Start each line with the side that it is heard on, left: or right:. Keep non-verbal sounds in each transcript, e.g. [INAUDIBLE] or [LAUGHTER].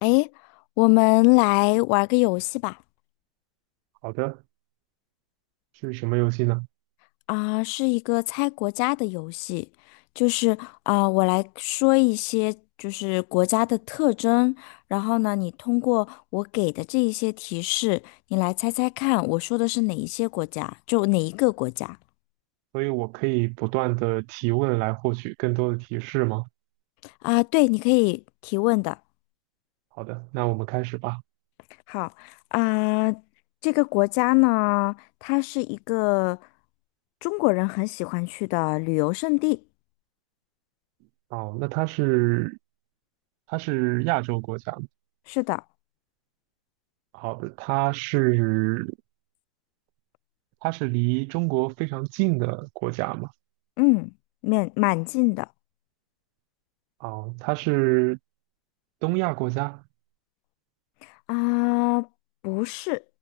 left: 诶，我们来玩个游戏吧。
right: 好的，是什么游戏呢？
left: 是一个猜国家的游戏，就是我来说一些就是国家的特征，然后呢，你通过我给的这一些提示，你来猜猜看，我说的是哪一些国家，就哪一个国家。
right: 所以我可以不断的提问来获取更多的提示吗？
left: 啊、对，你可以提问的。
right: 好的，那我们开始吧。
left: 好，啊、这个国家呢，它是一个中国人很喜欢去的旅游胜地。
right: 哦，那它是它是亚洲国家吗？
left: 是的。
right: 好的，它是它是离中国非常近的国家吗？
left: 嗯，面蛮近的。
right: 哦，它是东亚国家。
left: 啊，不是。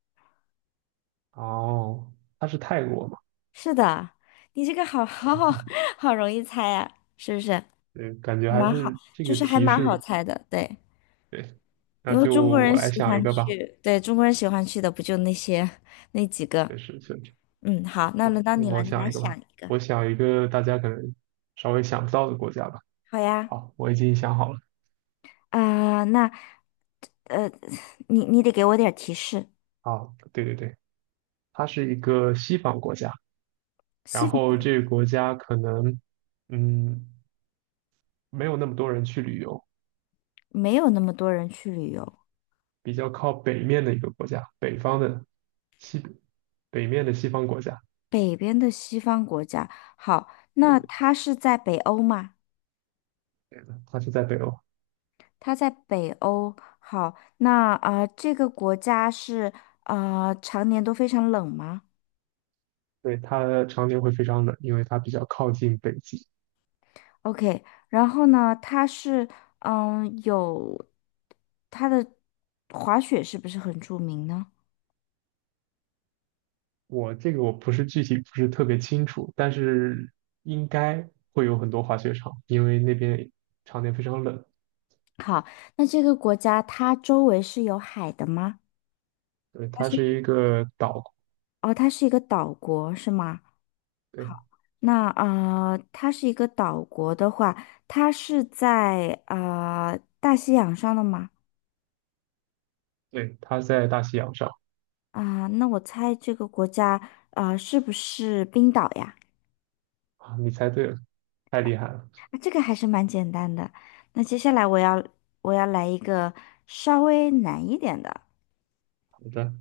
right: 哦，它是泰国吗？
left: 是的，你这个好好好 [LAUGHS] 好容易猜呀、是不是？
right: 对，感觉还
left: 蛮好，
right: 是这
left: 就
right: 个
left: 是还
right: 提
left: 蛮
right: 示
left: 好猜的，对，
right: 对。那
left: 因为
right: 就
left: 中国
right: 我
left: 人
right: 来
left: 喜
right: 想一
left: 欢
right: 个吧，
left: 去，对，中国人喜欢去的不就那些那几个？
right: 确实确实。
left: 嗯，好，那
right: 行，
left: 轮到
right: 那
left: 你了，
right: 么我
left: 你
right: 想
left: 来
right: 一个吧，
left: 想一个。
right: 我想一个大家可能稍微想不到的国家吧。
left: 好呀，
right: 好，我已经想好了。
left: 啊、那呃，你得给我点儿提示，
right: 好，对对对，它是一个西方国家，然
left: 西方
right: 后这个国家可能，嗯，没有那么多人去旅游，
left: 没有那么多人去旅游，
right: 比较靠北面的一个国家，北方的西，北面的西方国家。
left: 北边的西方国家，好，那
right: 对，
left: 它是在北欧吗？
right: 对的，它是在北欧，
left: 它在北欧。好，那这个国家是常年都非常冷吗
right: 对，它常年会非常冷，因为它比较靠近北极。
left: ？OK,然后呢，它是嗯有它的滑雪是不是很著名呢？
right: 我这个我不是具体不是特别清楚，但是应该会有很多滑雪场，因为那边常年非常冷。
left: 好，那这个国家它周围是有海的吗？
right: 对，
left: 它
right: 它
left: 是。
right: 是一个岛，
left: 哦，它是一个岛国是吗？
right: 对。
left: 好，那啊，它是一个岛国的话，它是在大西洋上的吗？
right: 对，它在大西洋上。
left: 啊，那我猜这个国家，啊，是不是冰岛呀？
right: 啊，你猜对了，太厉害了。
left: 啊，这个还是蛮简单的。那接下来我要，我要来一个稍微难一点的。
right: 好的。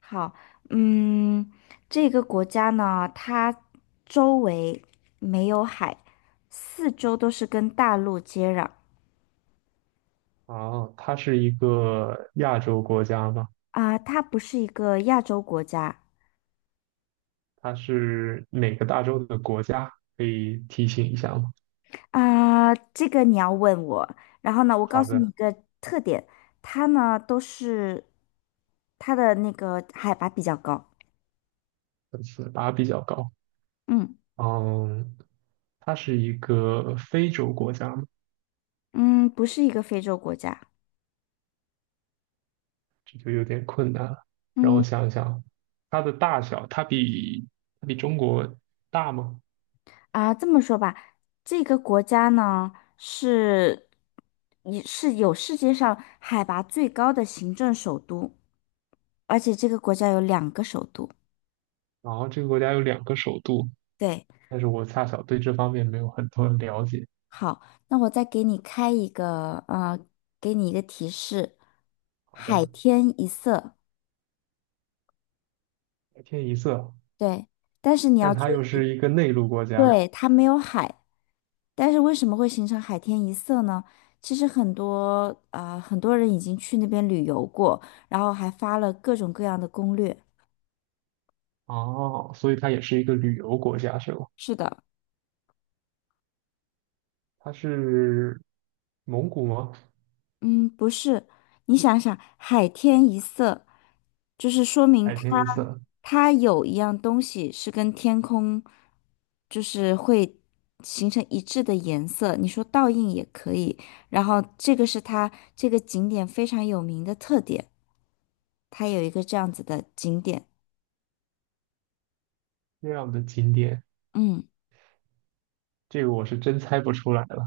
left: 好，嗯，这个国家呢，它周围没有海，四周都是跟大陆接壤。
right: 哦，它是一个亚洲国家吗？
left: 啊，它不是一个亚洲国家。
right: 它是哪个大洲的国家？可以提醒一下吗？
left: 啊，这个你要问我。然后呢，我告
right: 好
left: 诉你一
right: 的，
left: 个特点，它呢都是它的那个海拔比较高。
right: 分次拔比较高。
left: 嗯。
right: 嗯，它是一个非洲国家吗？
left: 嗯，不是一个非洲国家。
right: 这就有点困难了。让我
left: 嗯。
right: 想一想，它的大小，它比它比中国大吗？
left: 啊，这么说吧，这个国家呢是也是有世界上海拔最高的行政首都，而且这个国家有两个首都。
right: 然后这个国家有两个首都，
left: 对，
right: 但是我恰巧对这方面没有很多的了解。
left: 好，那我再给你开一个，给你一个提示，
right: 好
left: 海
right: 的。
left: 天一色。
right: 白天一色，
left: 对，但是你要
right: 但它
left: 注
right: 又是
left: 意，
right: 一个内陆国家。
left: 对，它没有海，但是为什么会形成海天一色呢？其实很多，很多人已经去那边旅游过，然后还发了各种各样的攻略。
right: 哦，所以它也是一个旅游国家是吗？
left: 是的。
right: 它是蒙古吗？
left: 嗯，不是，你想想，海天一色，就是说明
right: 海
left: 它，
right: 天一色
left: 它有一样东西是跟天空，就是会形成一致的颜色。你说倒映也可以，然后这个是它这个景点非常有名的特点，它有一个这样子的景点。
right: 这样的景点，
left: 嗯，
right: 这个我是真猜不出来了，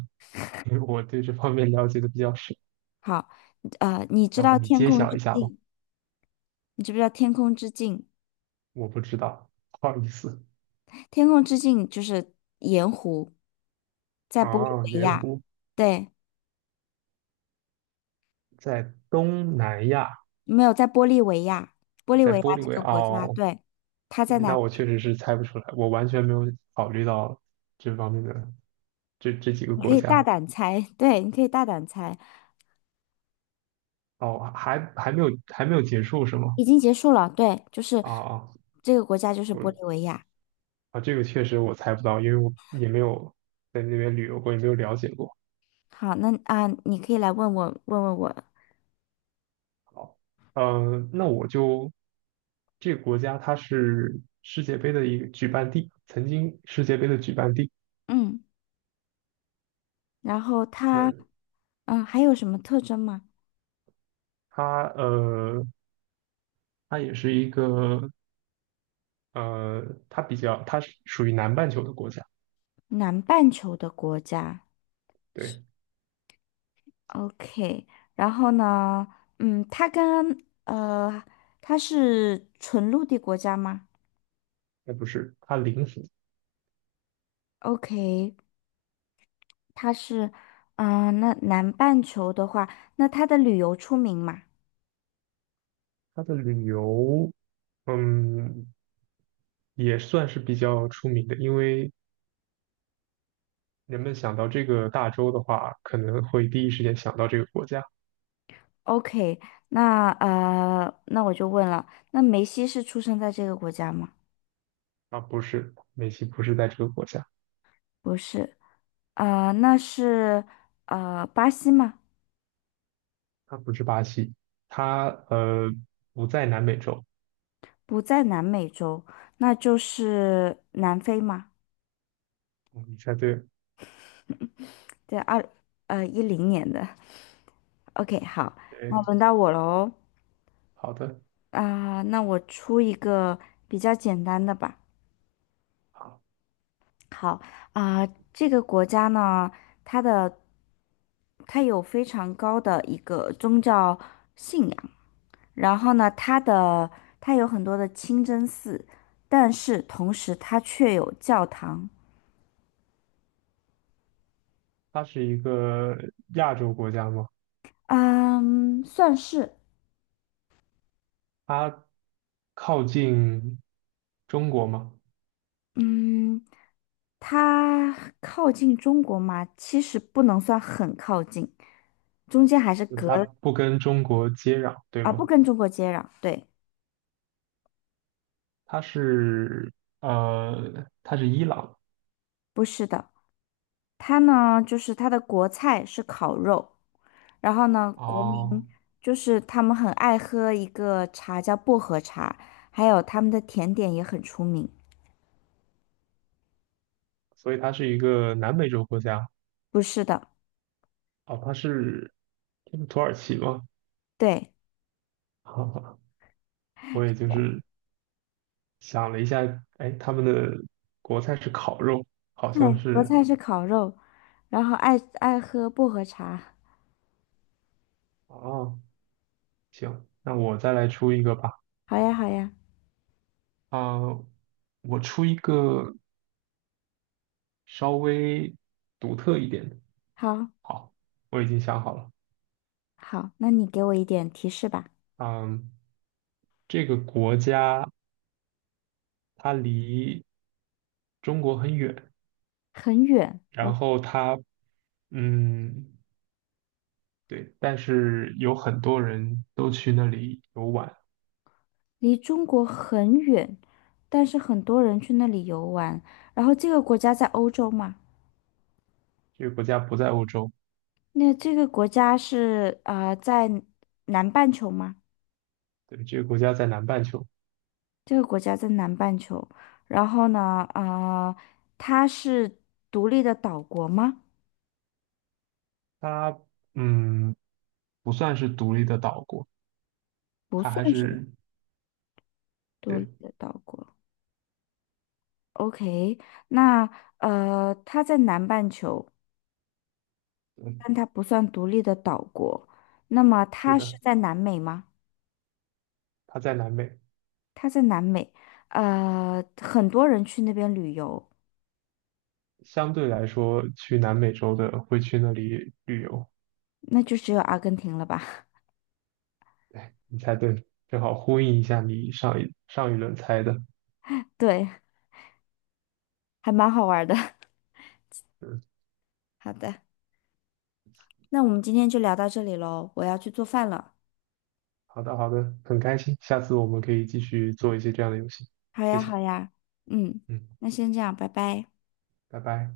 right: 因为我对这方面了解的比较少。
left: 好，你知
right: 要不
left: 道
right: 你
left: 天
right: 揭
left: 空
right: 晓
left: 之
right: 一下吧？
left: 镜，你知不知道天空之镜？
right: 我不知道，不好意思。
left: 天空之镜就是盐湖，在玻利
right: 啊，
left: 维
right: 盐
left: 亚，
right: 湖
left: 对，
right: 在东南亚，
left: 没有在玻利维亚，玻利
right: 在
left: 维亚
right: 玻利
left: 这
right: 维
left: 个
right: 亚。
left: 国家，
right: 哦，
left: 对，它
right: 对
left: 在
right: 那
left: 哪？
right: 我确实是猜不出来，我完全没有考虑到这方面的这几个
left: 你可
right: 国
left: 以大
right: 家。
left: 胆猜，对，你可以大胆猜，
right: 哦，还没有还没有结束是吗？
left: 已经结束了，对，就是
right: 啊啊，
left: 这个国家就是
right: 不
left: 玻利维亚。
right: 啊，这个确实我猜不到，因为我也没有在那边旅游过，也没有了解过。
left: 好，那啊，你可以来问我，问问我，
right: 好，那我就这个国家它是世界杯的一个举办地，曾经世界杯的举办地。
left: 嗯，然后它，
right: 那
left: 嗯，还有什么特征吗？
right: 它它也是一个呃，它比较，它是属于南半球的国家，
left: 南半球的国家。
right: 对，
left: OK,然后呢，嗯，它跟呃，它是纯陆地国家吗
right: 那不是，它邻国，
left: ？OK,它是，嗯、那南半球的话，那它的旅游出名嘛
right: 它的旅游，嗯，也算是比较出名的，因为人们想到这个大洲的话，可能会第一时间想到这个国家。
left: ？OK,那那我就问了，那梅西是出生在这个国家吗？
right: 啊，不是，美西不是在这个国家，
left: 不是，呃，那是巴西吗？
right: 它不是巴西，它不在南美洲，
left: 不在南美洲，那就是南非吗？
right: 嗯你猜对了，
left: 在二10年的。OK,好，那
right: 对，
left: 轮到我喽。
right: 好的。
left: 那我出一个比较简单的吧。
right: 好，
left: 好，啊、这个国家呢，它的它有非常高的一个宗教信仰，然后呢，它的它有很多的清真寺，但是同时它却有教堂。
right: 它是一个亚洲国家吗？
left: 嗯，算是，
right: 它靠近中国吗？
left: 嗯，它靠近中国嘛，其实不能算很靠近，中间还是
right: 嗯
left: 隔
right: 它
left: 了。
right: 不跟中国接壤，对
left: 啊，不
right: 吗？
left: 跟中国接壤，对，
right: 它是它是伊朗。
left: 不是的，它呢就是它的国菜是烤肉，然后呢国
right: 哦，
left: 民就是他们很爱喝一个茶叫薄荷茶，还有他们的甜点也很出名，
right: 所以它是一个南美洲国家。
left: 不是的，
right: 哦，它是它是土耳其吗？
left: 对
right: 哈哈，我也就是想了一下，哎，他们的国菜是烤肉，好
left: 对，
right: 像
left: 国
right: 是
left: 菜是烤肉，然后爱喝薄荷茶，
right: 哦。行，那我再来出一个吧。
left: 好呀好呀，
right: 啊、我出一个稍微独特一点的。
left: 好，
right: 好，我已经想好了。
left: 好，那你给我一点提示吧，
right: 嗯，这个国家它离中国很远，
left: 很远，
right: 然
left: 哦，
right: 后它，嗯，对，但是有很多人都去那里游玩。
left: 离中国很远，但是很多人去那里游玩，然后这个国家在欧洲嘛。
right: 这个国家不在欧洲。
left: 那这个国家是在南半球吗？
right: 对，这个国家在南半球。
left: 这个国家在南半球，然后呢，它是独立的岛国吗？
right: 它，嗯，不算是独立的岛国，
left: 不
right: 它
left: 算
right: 还
left: 是
right: 是，
left: 独
right: 对，
left: 立的岛国。OK,那它在南半球，
right: 嗯，
left: 但它不算独立的岛国。那么
right: 是
left: 它
right: 的，
left: 是在南美吗？
right: 它在南美。
left: 它在南美，呃，很多人去那边旅游，
right: 相对来说，去南美洲的会去那里旅游。
left: 那就只有阿根廷了吧？[LAUGHS]
right: 你猜对，正好呼应一下你上一轮猜的。
left: 对，还蛮好玩的。
right: 嗯，
left: [LAUGHS] 好的。那我们今天就聊到这里喽，我要去做饭了。
right: 好的好的，很开心，下次我们可以继续做一些这样的游戏。
left: 好
right: 谢
left: 呀，
right: 谢，
left: 好呀，嗯，
right: 嗯，
left: 那先这样，拜拜。
right: 拜拜。